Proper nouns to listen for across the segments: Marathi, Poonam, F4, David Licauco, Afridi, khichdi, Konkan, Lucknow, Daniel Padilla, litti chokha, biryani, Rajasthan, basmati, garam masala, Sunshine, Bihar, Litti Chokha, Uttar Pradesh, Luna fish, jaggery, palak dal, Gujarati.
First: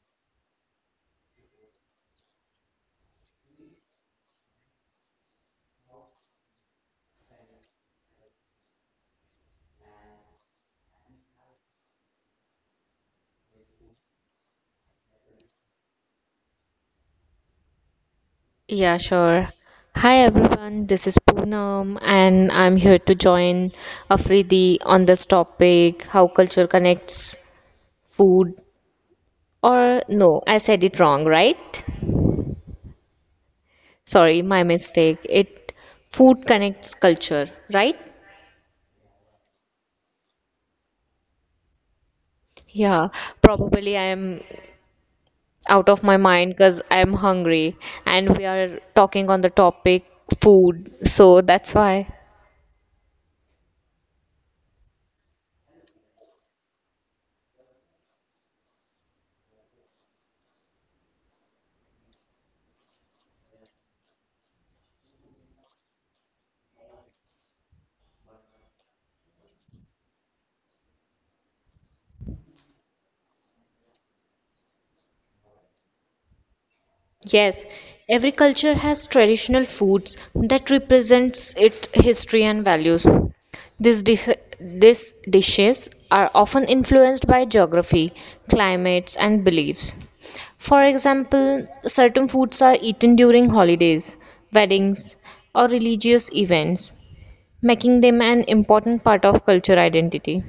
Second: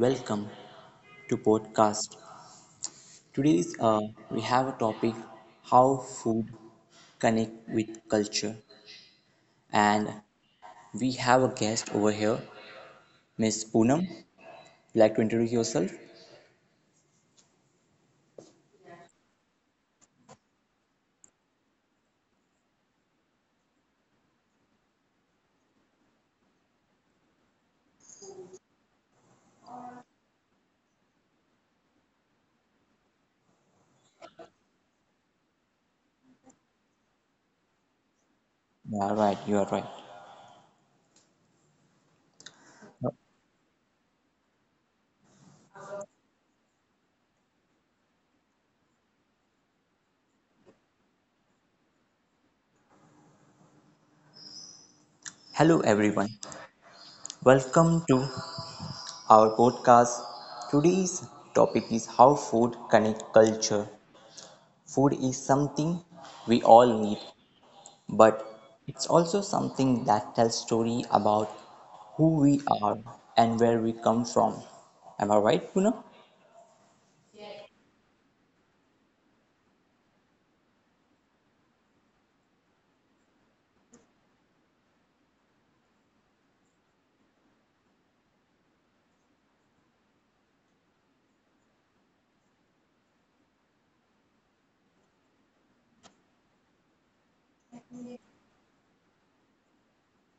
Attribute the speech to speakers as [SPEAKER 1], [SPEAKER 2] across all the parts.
[SPEAKER 1] welcome to podcast. Today's we have a topic how food connect with culture, and we have a guest over here, Miss Poonam. Would like to introduce yourself?
[SPEAKER 2] Yeah, sure. Hi everyone, this is Poonam and I'm here to join Afridi on this topic how culture connects food or no, I said it wrong, right? Sorry, my mistake. It food connects culture, right?
[SPEAKER 1] You are right. You are right.
[SPEAKER 2] Yeah, probably I am out of my mind because I am hungry and we are talking on the topic food, so that's why.
[SPEAKER 1] Hello everyone. Welcome to our podcast. Today's topic is how food connect culture. Food is something we all need but it's also something that tells story about who we are and where we come from. Am I right, Puna?
[SPEAKER 2] Yes, every culture has traditional foods that represents its history and values. These dis- these dishes are often influenced by geography, climates, and beliefs. For example, certain foods are eaten during holidays, weddings, or religious events, making them an important part of culture identity.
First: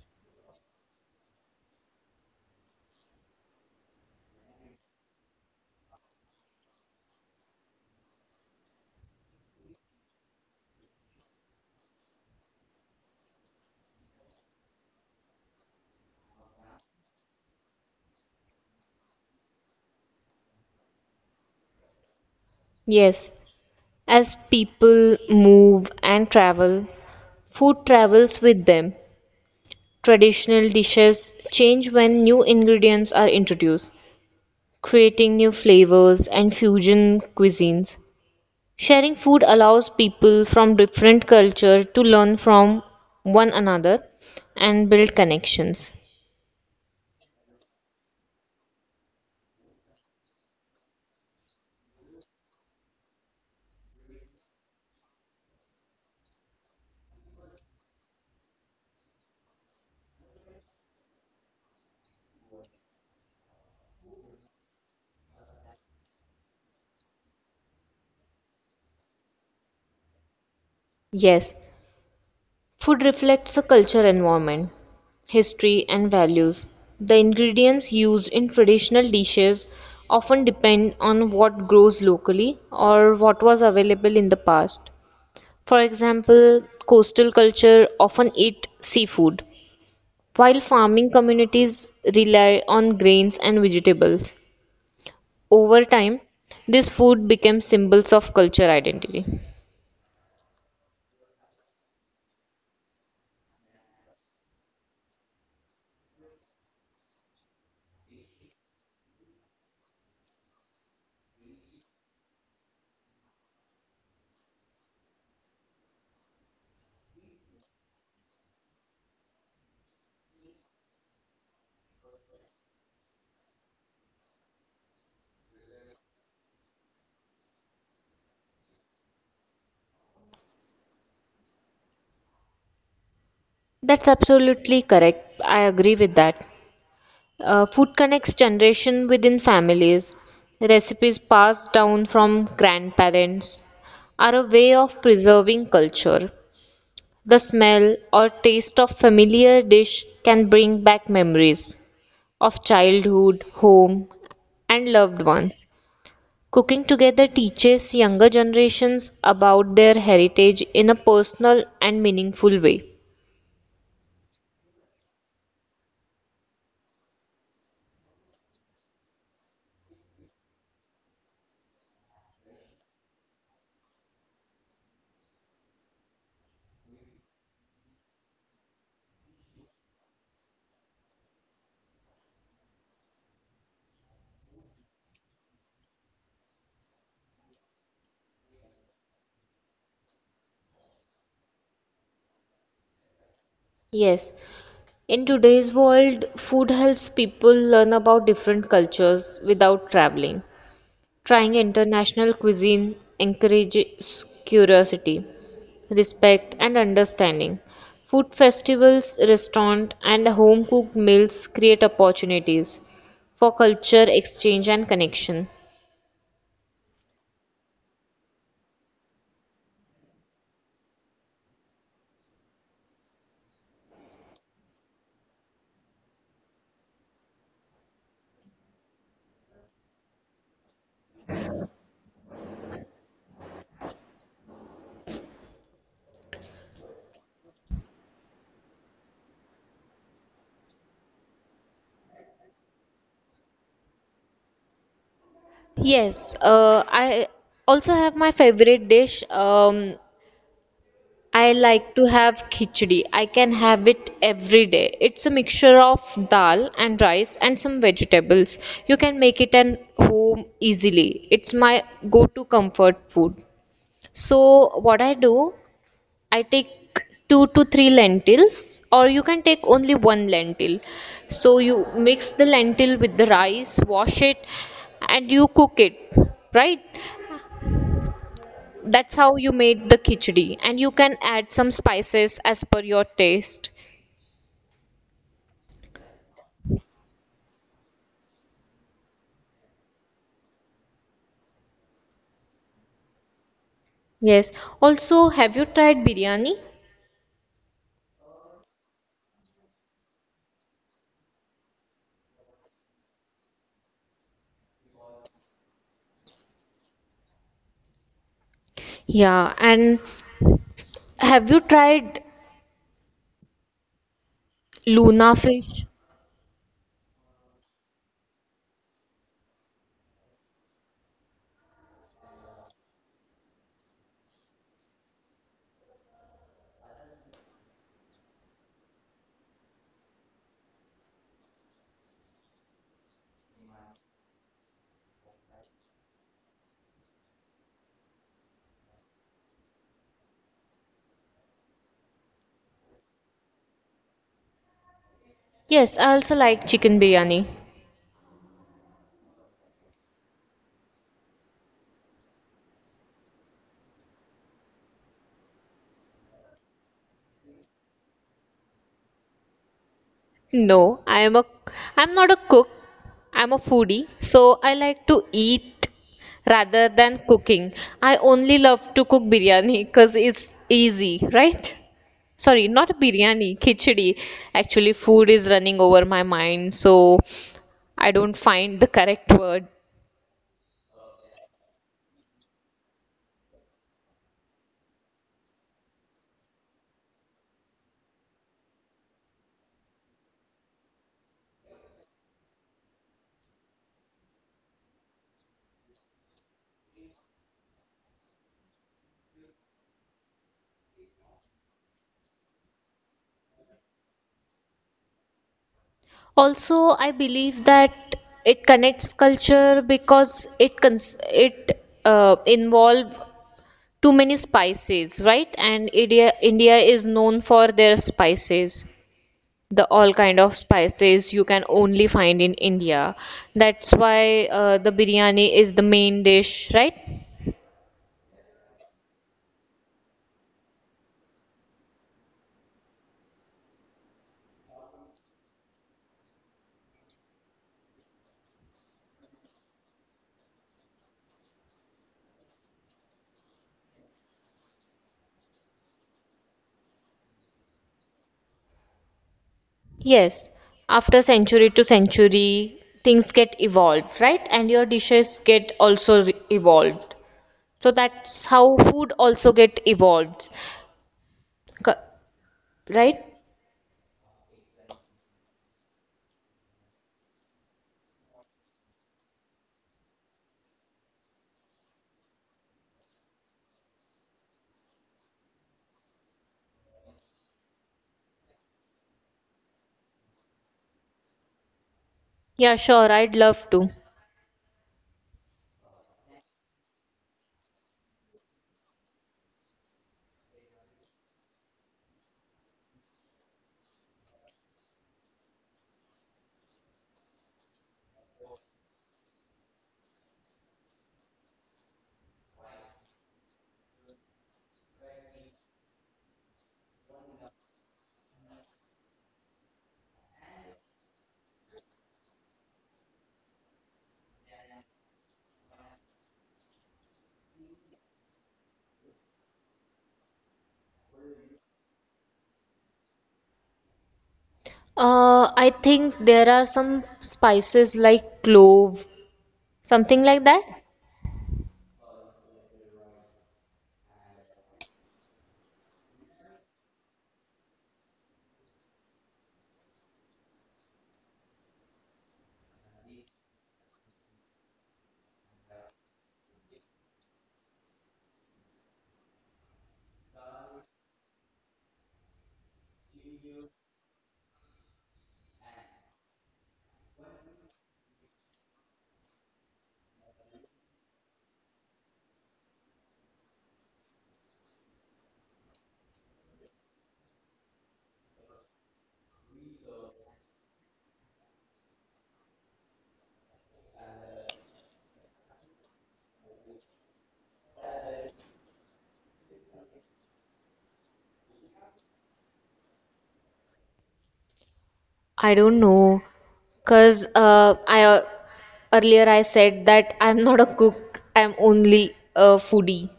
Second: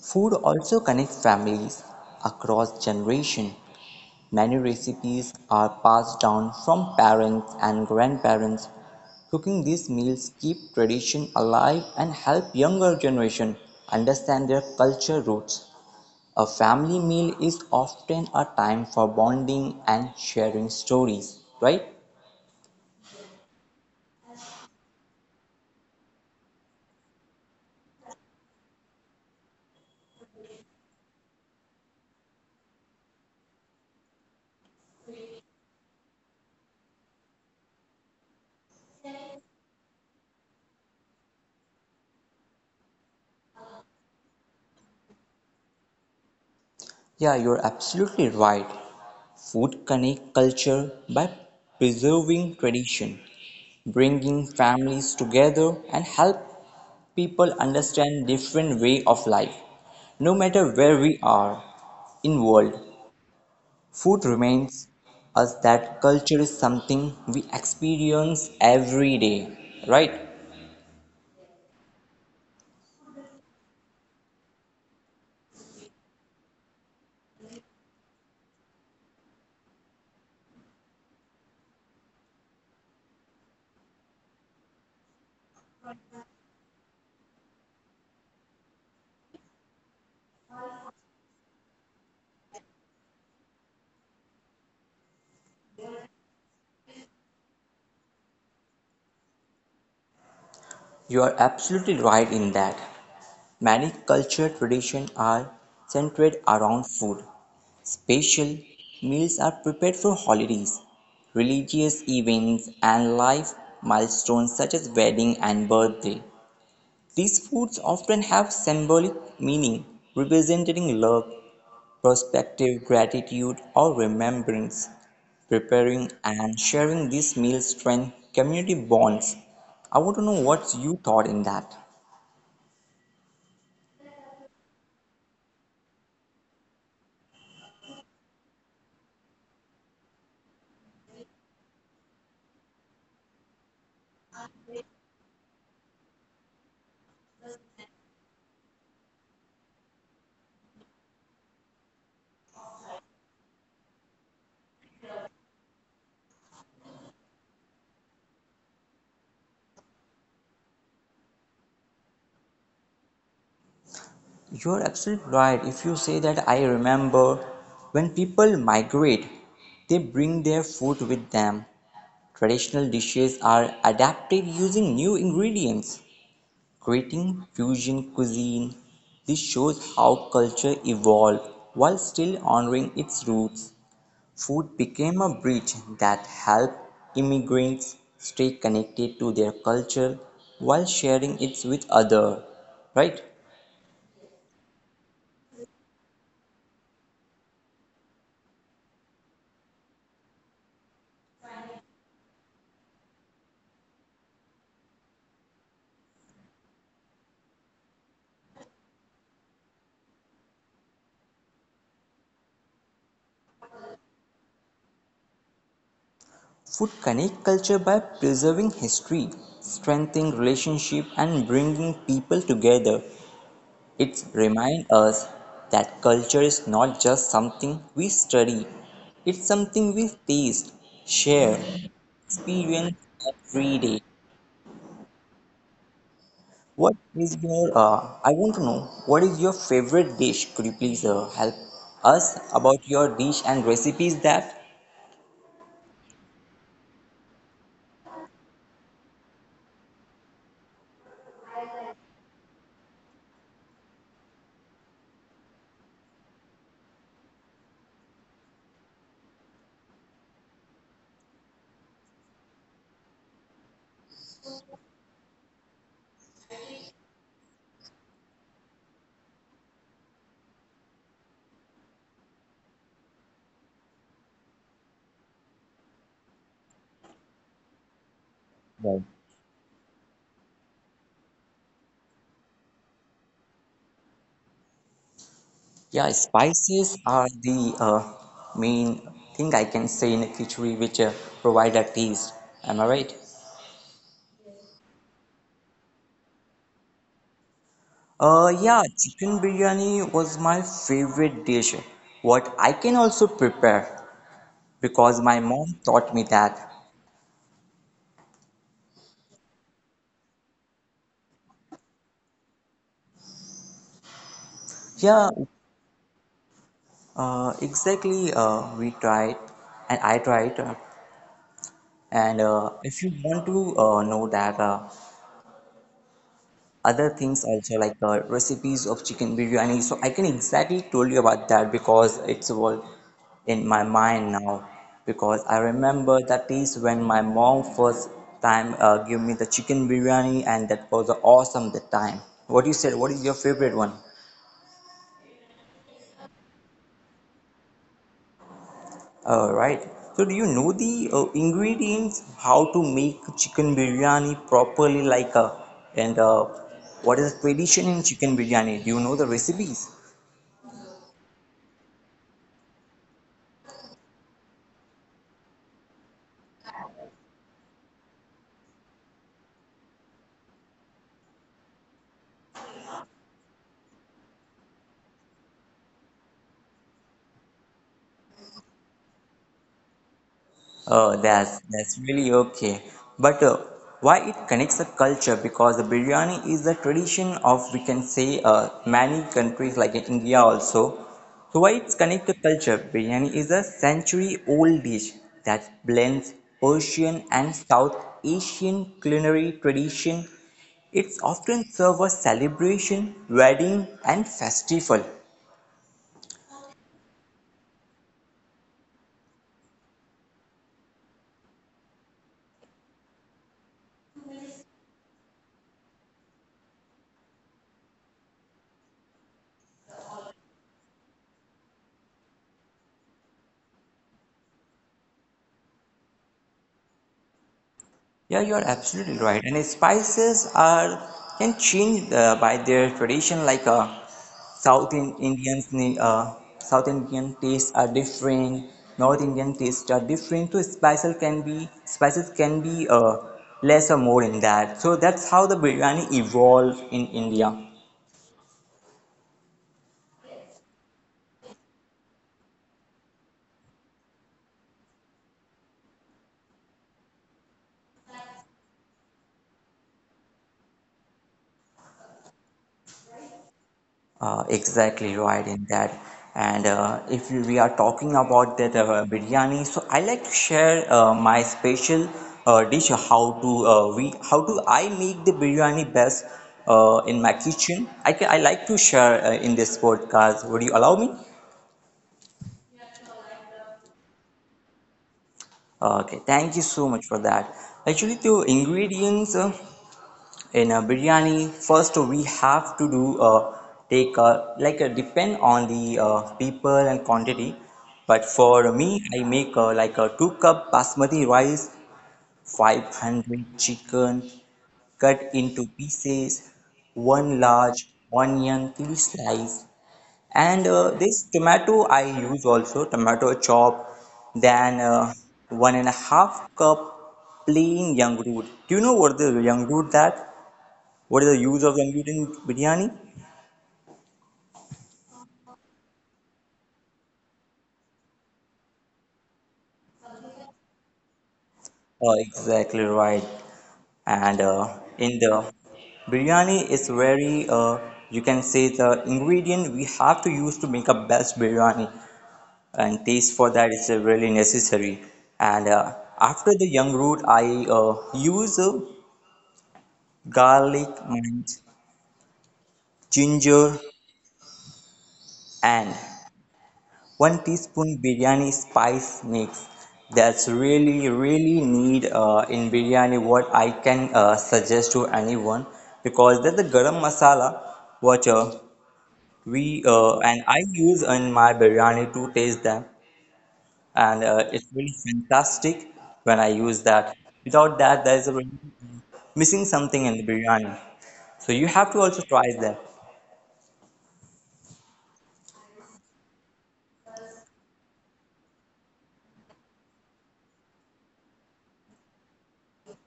[SPEAKER 1] Food also connects families across generations. Many recipes are passed down from parents and grandparents. Cooking these meals keep tradition alive and help younger generation understand their culture roots. A family meal is often a time for bonding and sharing stories, right?
[SPEAKER 2] Yes, as people move and travel, food travels with them. Traditional dishes change when new ingredients are introduced, creating new flavors and fusion cuisines. Sharing food allows people from different cultures to learn from one another and build connections.
[SPEAKER 1] Yeah, you're absolutely right. Food connect culture by preserving tradition, bringing families together and help people understand different way of life. No matter where we are in world, food reminds us that culture is something we experience every day, right?
[SPEAKER 2] Yes, food reflects a culture environment, history, and values. The ingredients used in traditional dishes often depend on what grows locally or what was available in the past. For example, coastal culture often eat seafood, while farming communities rely on grains and vegetables. Over time, this food becomes symbols of culture identity.
[SPEAKER 1] You are absolutely right in that many cultural traditions are centered around food. Special meals are prepared for holidays, religious events, and life milestones such as wedding and birthday. These foods often have symbolic meaning, representing love, perspective, gratitude, or remembrance. Preparing and sharing these meals strengthen community bonds. I want to know what you thought in that.
[SPEAKER 2] That's absolutely correct. I agree with that. Food connects generation within families. Recipes passed down from grandparents are a way of preserving culture. The smell or taste of familiar dish can bring back memories of childhood, home, and loved ones. Cooking together teaches younger generations about their heritage in a personal and meaningful way.
[SPEAKER 1] You're absolutely right. If you say that, I remember when people migrate, they bring their food with them. Traditional dishes are adapted using new ingredients. Creating fusion cuisine, this shows how culture evolved while still honoring its roots. Food became a bridge that helped immigrants stay connected to their culture while sharing it with others. Right?
[SPEAKER 2] Yes, in today's world, food helps people learn about different cultures without traveling. Trying international cuisine encourages curiosity, respect, and understanding. Food festivals, restaurant, and home cooked meals create opportunities for culture exchange and connection.
[SPEAKER 1] Food connects culture by preserving history, strengthening relationship and bringing people together. It reminds us that culture is not just something we study, it's something we taste, share, experience every day. I want to know, what is your favorite dish? Could you please help us about your dish and recipes that?
[SPEAKER 2] Yes, I also have my favorite dish. I like to have khichdi. I can have it every day. It's a mixture of dal and rice and some vegetables. You can make it at home easily. It's my go-to comfort food. So what I do, I take two to three lentils, or you can take only one lentil. So you mix the lentil with the rice, wash it, and you cook it, right?
[SPEAKER 1] Right.
[SPEAKER 2] That's how you made the khichdi, and you can add some spices as per your taste.
[SPEAKER 1] Yeah, spices are the main thing I can say in a khichdi which provide a taste. Am I right?
[SPEAKER 2] Yes. Also, have you tried biryani?
[SPEAKER 1] Yeah, chicken biryani was my favorite dish. What I can also prepare because my mom taught me that.
[SPEAKER 2] Yeah, and have you tried
[SPEAKER 1] Yeah,
[SPEAKER 2] Luna fish?
[SPEAKER 1] exactly. We tried, and I tried. And if you want to know that other things also like recipes of chicken biryani, so I can exactly told you about that because it's all in my mind now, because I remember that is when my mom first time gave me the chicken biryani, and that was awesome that time. What you said, what is your favorite one?
[SPEAKER 2] Yes, I also like chicken biryani.
[SPEAKER 1] All right, so do you know the ingredients how to make chicken biryani properly, like and what is the tradition in chicken biryani? Do you know the recipes?
[SPEAKER 2] No, I'm not a cook. I'm a foodie, so I like to eat rather than cooking. I only love to cook biryani because it's easy, right? Sorry, not biryani, khichdi. Actually, food is running over my mind, so I don't find the correct word.
[SPEAKER 1] Oh, that's really okay. But why it connects a culture? Because the biryani is a tradition of, we can say, many countries, like in India also. So why it's connect to culture? Biryani is a century-old dish that blends Persian and South Asian culinary tradition. It's often served as celebration, wedding, and festival.
[SPEAKER 2] Also, I believe that it connects culture because it involve too many spices, right? And India is known for their spices. The all kind of spices you can only find in India. That's why the biryani is the main dish, right?
[SPEAKER 1] Yeah, you are absolutely right. And spices are can change by their tradition. Indians, South Indian tastes are different. North Indian tastes are different. So spices can be less or more in that. So that's how the biryani evolved in India.
[SPEAKER 2] Yes, after century to century things get evolved, right? And your dishes evolved. So that's how food also get evolved. Co- right.
[SPEAKER 1] Exactly right in that. And if we are talking about that biryani, so I like to share my special dish how to we how do I make the biryani best in my kitchen. I like to share in this podcast. Would you allow me?
[SPEAKER 2] Yeah, sure, I'd love to.
[SPEAKER 1] Okay, thank you so much for that. Actually, the ingredients. In a biryani, first we have to do take depend on the people and quantity, but for me I make like a 2 cup basmati rice, 500 chicken cut into pieces, one large onion three slice, and this tomato, I use also tomato chop. Then one and a half cup plain young root. Do you know what the young root, that what is the use of computing biryani?
[SPEAKER 2] I think there are some spices like clove, something like that.
[SPEAKER 1] Exactly right. And in the biryani is very you can say the ingredient we have to use to make a best biryani, and taste for that is really necessary. And after the young root, I use garlic and ginger and one teaspoon biryani spice mix. That's really, really need in biryani. What I can suggest to anyone, because that's the garam masala, what we and I use in my biryani to taste them, and it's really fantastic when I use that. Without that, there is a really, uh, missing something in the biryani. So you have to also try that.
[SPEAKER 2] I don't know, cause I earlier I said that I'm not a cook. I'm only a foodie.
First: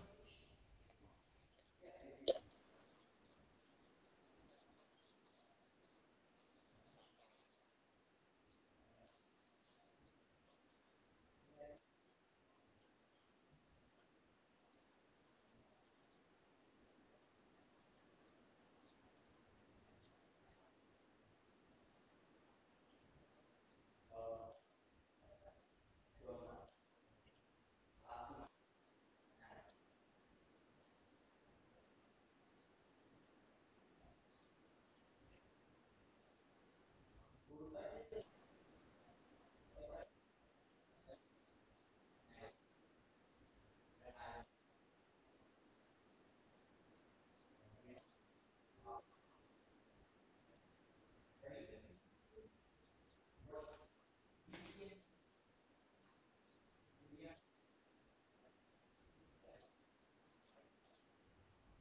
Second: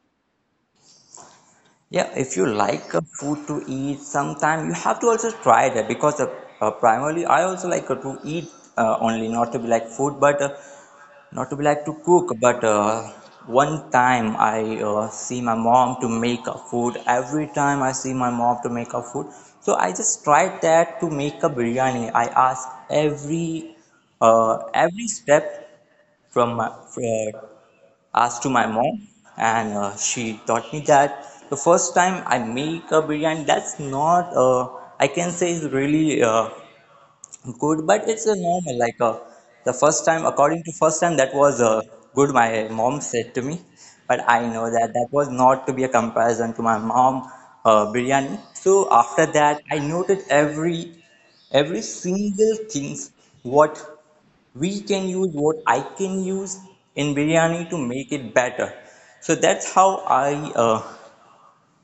[SPEAKER 1] Yeah, if you like a food to eat sometime, you have to also try that, because primarily I also like to eat only, not to be like food, but not to be like to cook, but one time I see my mom to make a food. Every time I see my mom to make a food, so I just tried that to make a biryani. I asked every step from my asked to my mom, and she taught me that the first time I make a biryani, that's not I can say is really, good, but it's a normal. The first time, according to first time, that was good. My mom said to me, but I know that that was not to be a comparison to my mom biryani. So after that, I noted every single things what we can use, what I can use in biryani to make it better. So that's how I uh,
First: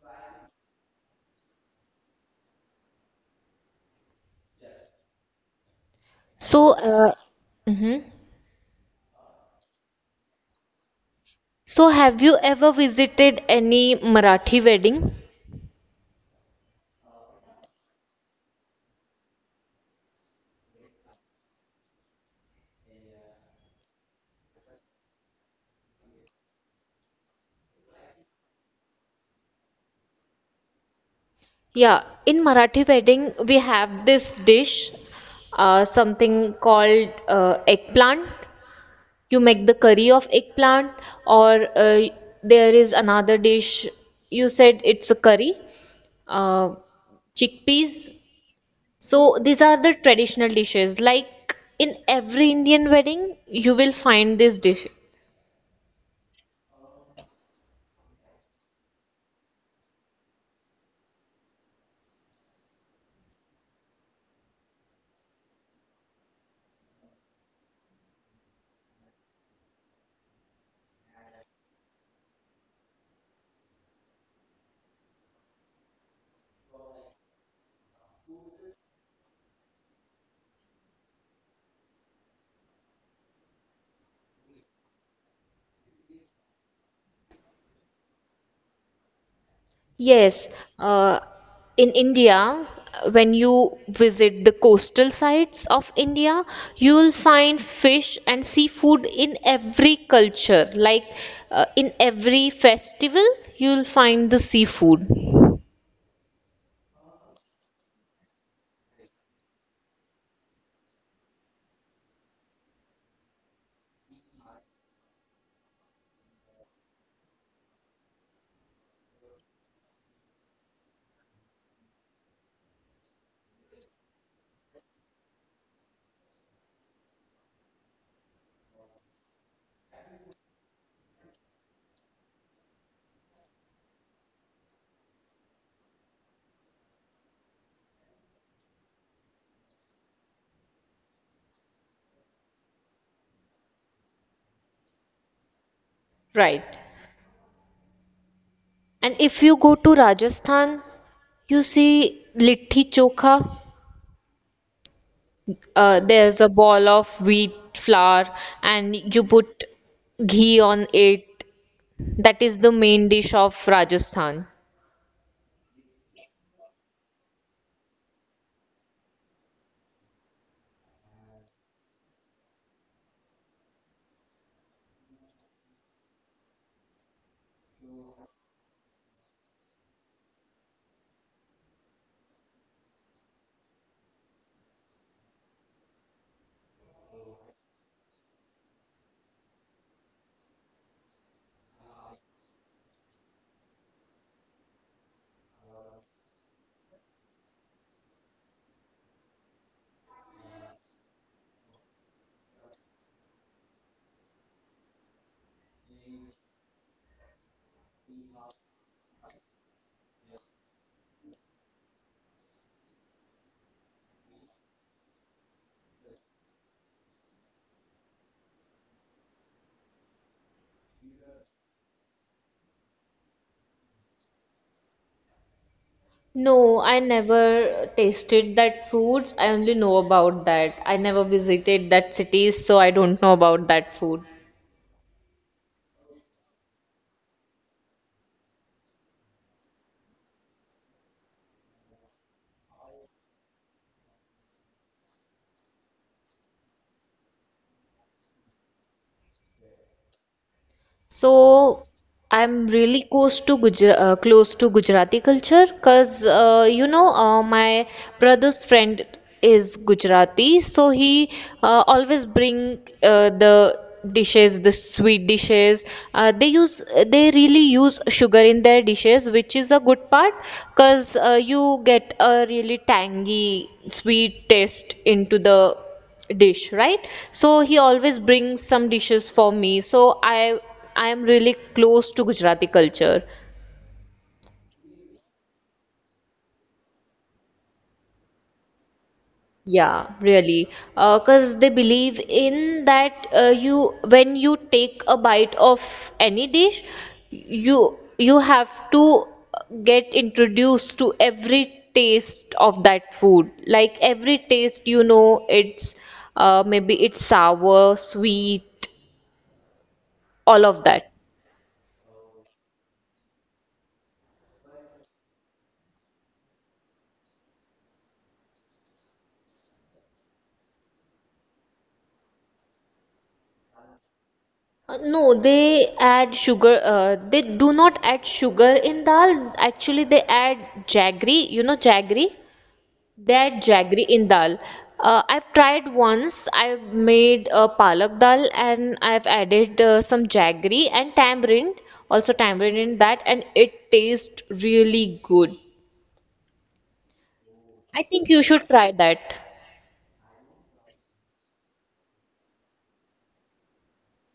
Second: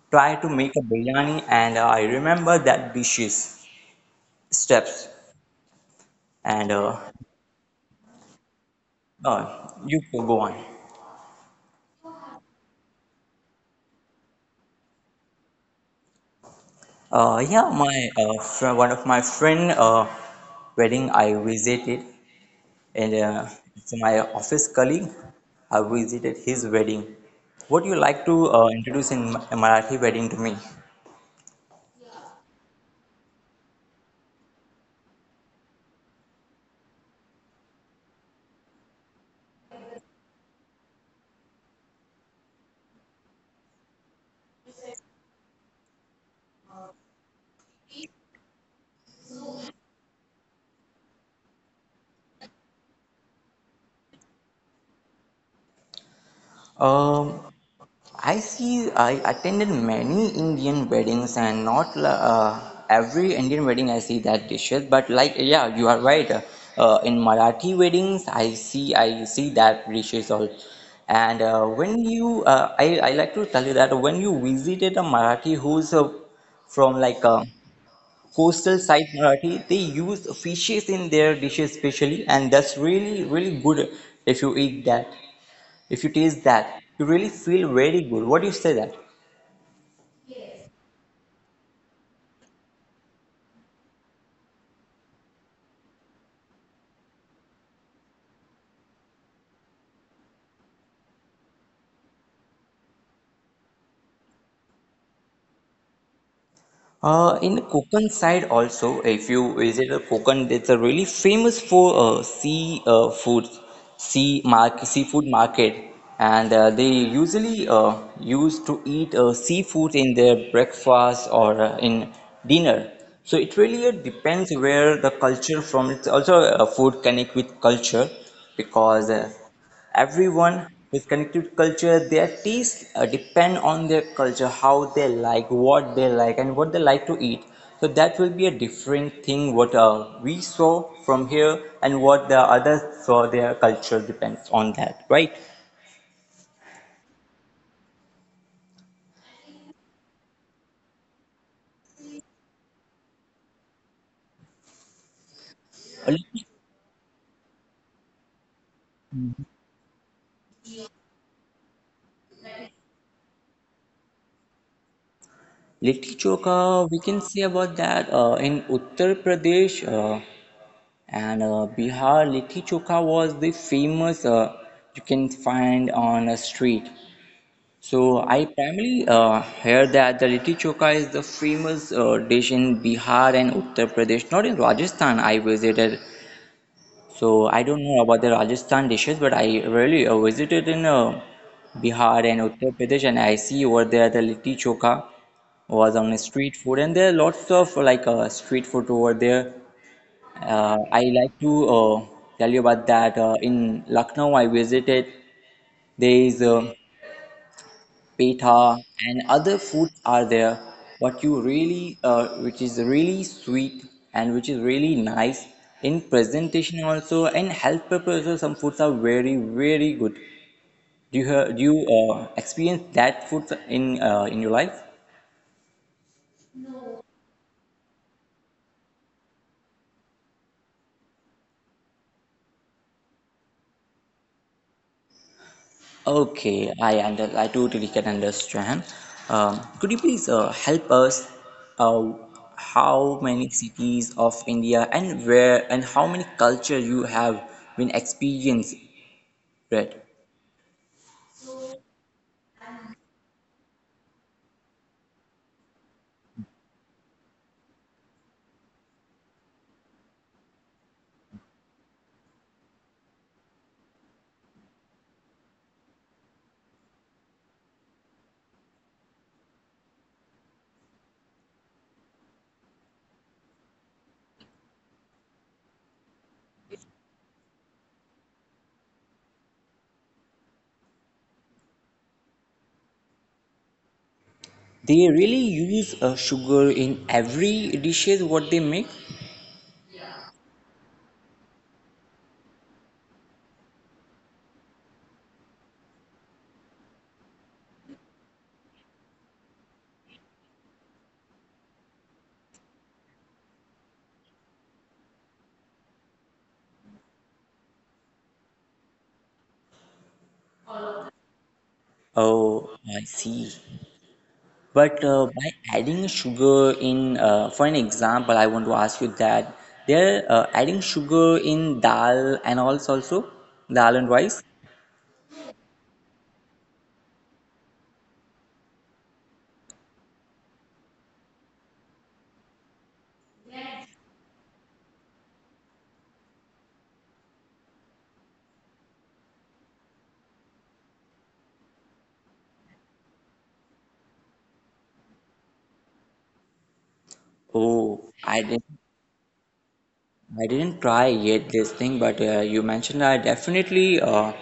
[SPEAKER 1] try to make a biryani, and I remember that dishes steps. And
[SPEAKER 2] So,
[SPEAKER 1] uh,
[SPEAKER 2] mhm.
[SPEAKER 1] uh, you can go on.
[SPEAKER 2] So have you ever visited any Marathi wedding?
[SPEAKER 1] Yeah, my fr one of my friend wedding I visited, and it's my office colleague. I visited his wedding. Would you like to introduce in Marathi wedding to me?
[SPEAKER 2] Yeah, in Marathi wedding we have this dish, something called eggplant. You make the curry of eggplant, or there is another dish, you said it's a curry, uh, chickpeas. So these are the traditional dishes, like in every Indian wedding you will find this dish.
[SPEAKER 1] Um, I see I attended many Indian weddings and not every Indian wedding I see that dishes, but like, yeah, you are right, in Marathi weddings I see that dishes all, and when you I like to tell you that when you visited a Marathi who's from like a coastal side Marathi, they use fishes in their dishes specially, and that's really really good if you eat that, if you taste that, you really feel very good. What do you say that?
[SPEAKER 2] Yes, uh, in India, when you visit the coastal sites of India, you will find fish and seafood in every culture. Like in every festival, you will find the seafood.
[SPEAKER 1] In Konkan side also, if you visit a Konkan, it's a really famous for sea food, sea market, seafood market, and they usually used to eat seafood in their breakfast or in dinner. So it really depends where the culture from. It's also food connect with culture because. Everyone with connected culture, their tastes depend on their culture, how they like, what they like, and what they like to eat. So that will be a different thing what we saw from here and what the others saw. Their culture depends on that, right?
[SPEAKER 2] Right. And if you go to Rajasthan, you see litti chokha.
[SPEAKER 1] Uh,
[SPEAKER 2] There's
[SPEAKER 1] Litti
[SPEAKER 2] a ball of wheat flour, and you put ghee on it. That is the main dish of Rajasthan.
[SPEAKER 1] Litti Chokha, we can say about that in Uttar Pradesh. And Bihar Litti Chokha was the famous, you can find on a street. So I primarily heard that the litti chokha is the famous dish in Bihar and Uttar Pradesh, not in Rajasthan. I visited, so I don't know about the Rajasthan dishes, but I really visited in Bihar and Uttar Pradesh, and I see over there the litti chokha was on the street food, and there are lots of like street food over there. I like to tell you about that. In Lucknow, I visited. There is peta and other foods are there, what you really which is really sweet and which is really nice in presentation also and health purpose also. Some foods are very very good. Do you do you experience that food in your life?
[SPEAKER 2] No, I never tasted that foods. I only know about that. I never visited that cities, so I don't know about that food.
[SPEAKER 1] Okay, I totally can understand. Could you please help us uh, how many cities of India and where, and how many culture you have been experienced? Right.
[SPEAKER 2] So I'm really close to close to Gujarati culture because you know my brother's friend is Gujarati, so he always bring the dishes, the sweet dishes. Uh, they use they really use sugar in their dishes, which is a good part because you get a really tangy sweet taste into the dish, right? So he always brings some dishes for me, so I am really close to Gujarati culture.
[SPEAKER 1] They really use sugar in every dishes what they make.
[SPEAKER 2] Yeah, really, because they believe in that, you when you take a bite of any dish, you you have to get introduced to every taste of that food, like every taste, you know, it's maybe it's sour, sweet, all of that.
[SPEAKER 1] Oh, I see. But by adding sugar in, for an example, I want to ask you that they're adding sugar in dal and also dal and rice.
[SPEAKER 2] No, they add sugar. They do not add sugar in dal. Actually, they add jaggery. You know jaggery? They add jaggery in dal. I've tried once. I've made a palak dal and I've added some jaggery and tamarind, also tamarind in that, and it tastes really good.
[SPEAKER 1] Oh,
[SPEAKER 2] I think
[SPEAKER 1] I
[SPEAKER 2] you
[SPEAKER 1] didn't
[SPEAKER 2] should try that.
[SPEAKER 1] I didn't try yet this thing, but you mentioned, I definitely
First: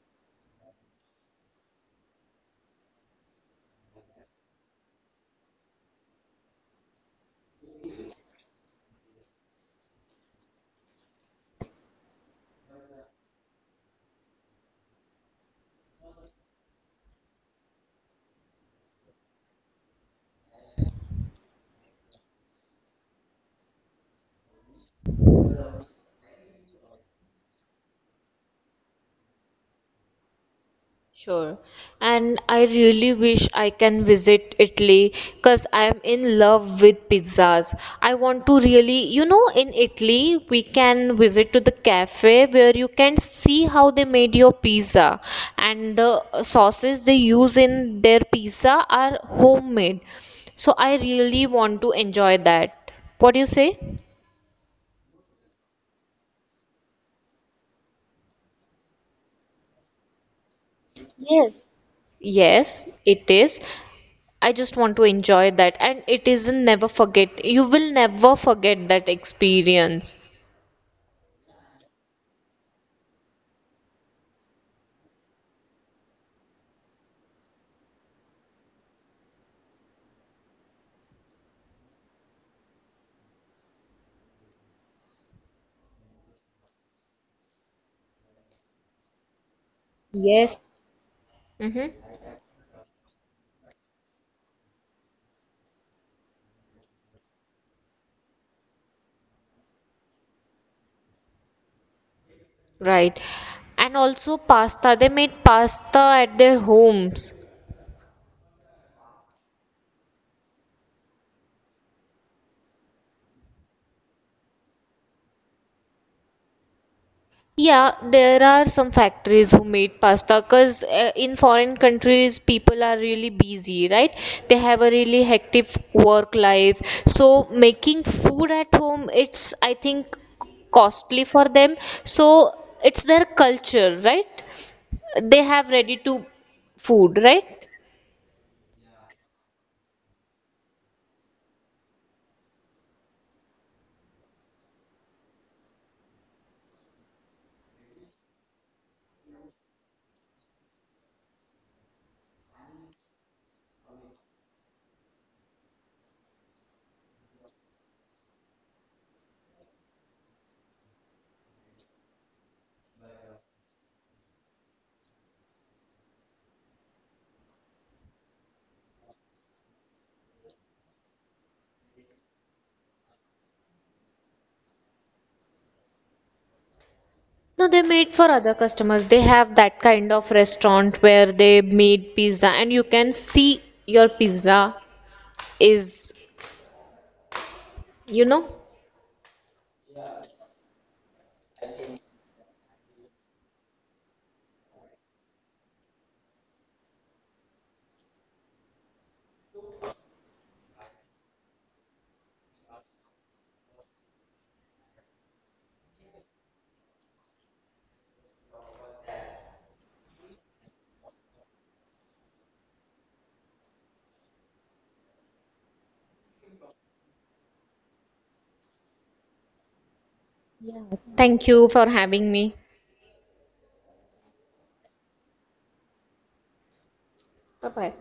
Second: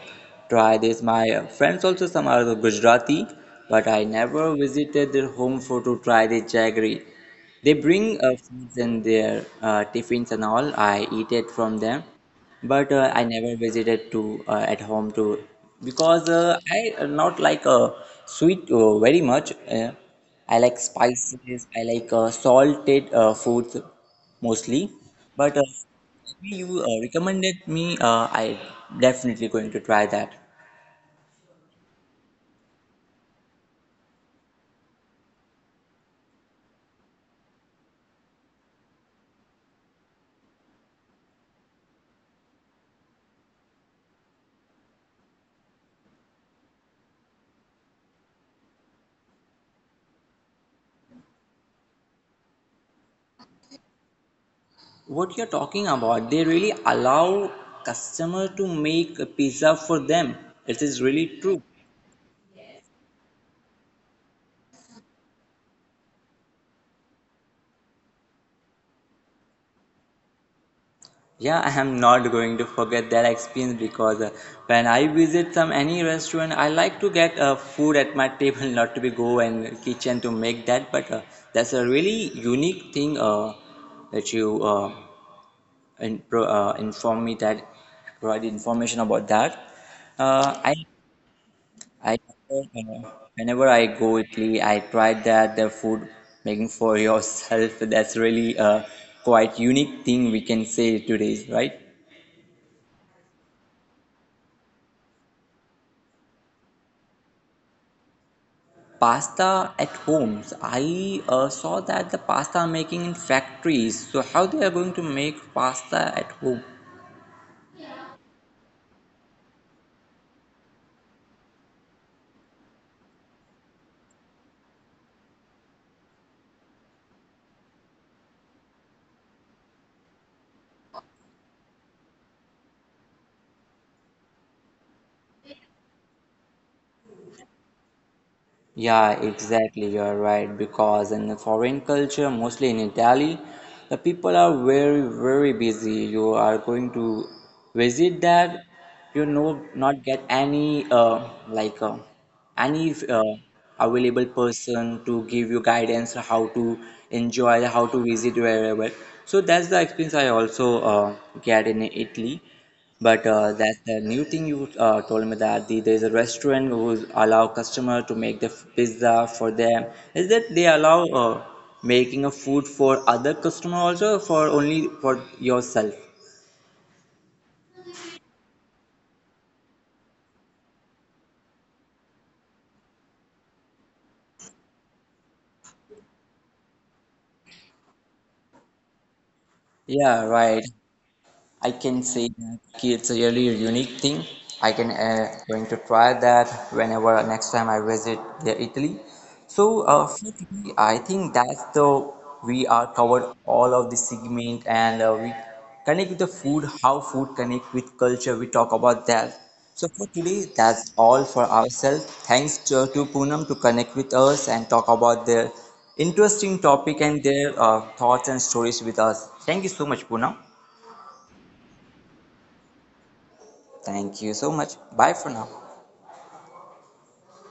[SPEAKER 1] try this. My friends also, some are the Gujarati, but I never visited their home for to try the jaggery. They bring foods in their tiffins and all. I eat it from them, but I never visited to at home to, because I not like sweet very much. I like spices. I like salted foods mostly. But you recommended me, I definitely going to try that.
[SPEAKER 2] Sure. And I really wish I can visit Italy because I am in love with pizzas. I want to really, you know, in Italy, we can visit to the cafe where you can see how they made your pizza. And the sauces they use in their pizza are homemade. So I really want to enjoy that. What do you say?
[SPEAKER 1] What you're talking about, they really allow customer to make a pizza for them. It is really true.
[SPEAKER 2] Yes, it is. I just want to enjoy that, and it isn't never forget. You will never forget that experience.
[SPEAKER 1] Yeah, I am not going to forget that experience because when I visit some any restaurant, I like to get food at my table, not to be go and kitchen to make that. But that's a really unique thing that you inform me that, provide information about that. Uh,
[SPEAKER 2] Yes.
[SPEAKER 1] I
[SPEAKER 2] Mm-hmm.
[SPEAKER 1] I uh, Whenever I go Italy, I tried that the food making for yourself. That's really a quite unique thing we can say today, right?
[SPEAKER 2] Right. And also pasta. They made pasta at their homes.
[SPEAKER 1] Pasta at homes. I saw that the pasta making in factories. So how they are going to make pasta at home?
[SPEAKER 2] Yeah, there are some factories who made pasta because in foreign countries people are really busy, right? They have a really hectic work life. So making food at home, it's I think costly for them. So it's their culture, right? They have ready to food, right?
[SPEAKER 1] Yeah, exactly. You're right. Because in the foreign culture, mostly in Italy, the people are very, very busy. You are going to visit that, you know, not get any any uh, available person to give you guidance how to enjoy, how to visit wherever. So that's the experience I also get in Italy. But that's the new thing you told me that the, there's a restaurant who allow customer to make the pizza for them. Is that they allow making a food for other customer also or for only for yourself?
[SPEAKER 2] No, they made for other customers. They have that kind of restaurant where they made pizza and you can see your pizza is, you know.
[SPEAKER 1] Yeah, right. I can say that it's a really unique thing. I can going to try that whenever next time I visit the Italy. So firstly, I think that's the we are covered all of the segment, and we connect with the food, how food connect with culture. We talk about that. So for today, that's all for ourselves. Thanks to Poonam to connect with us and talk about their interesting topic and their thoughts and stories with us. Thank you so much, Poonam.
[SPEAKER 2] Thank you for having me.
[SPEAKER 1] Thank you so much. Bye for now.
[SPEAKER 2] Bye bye.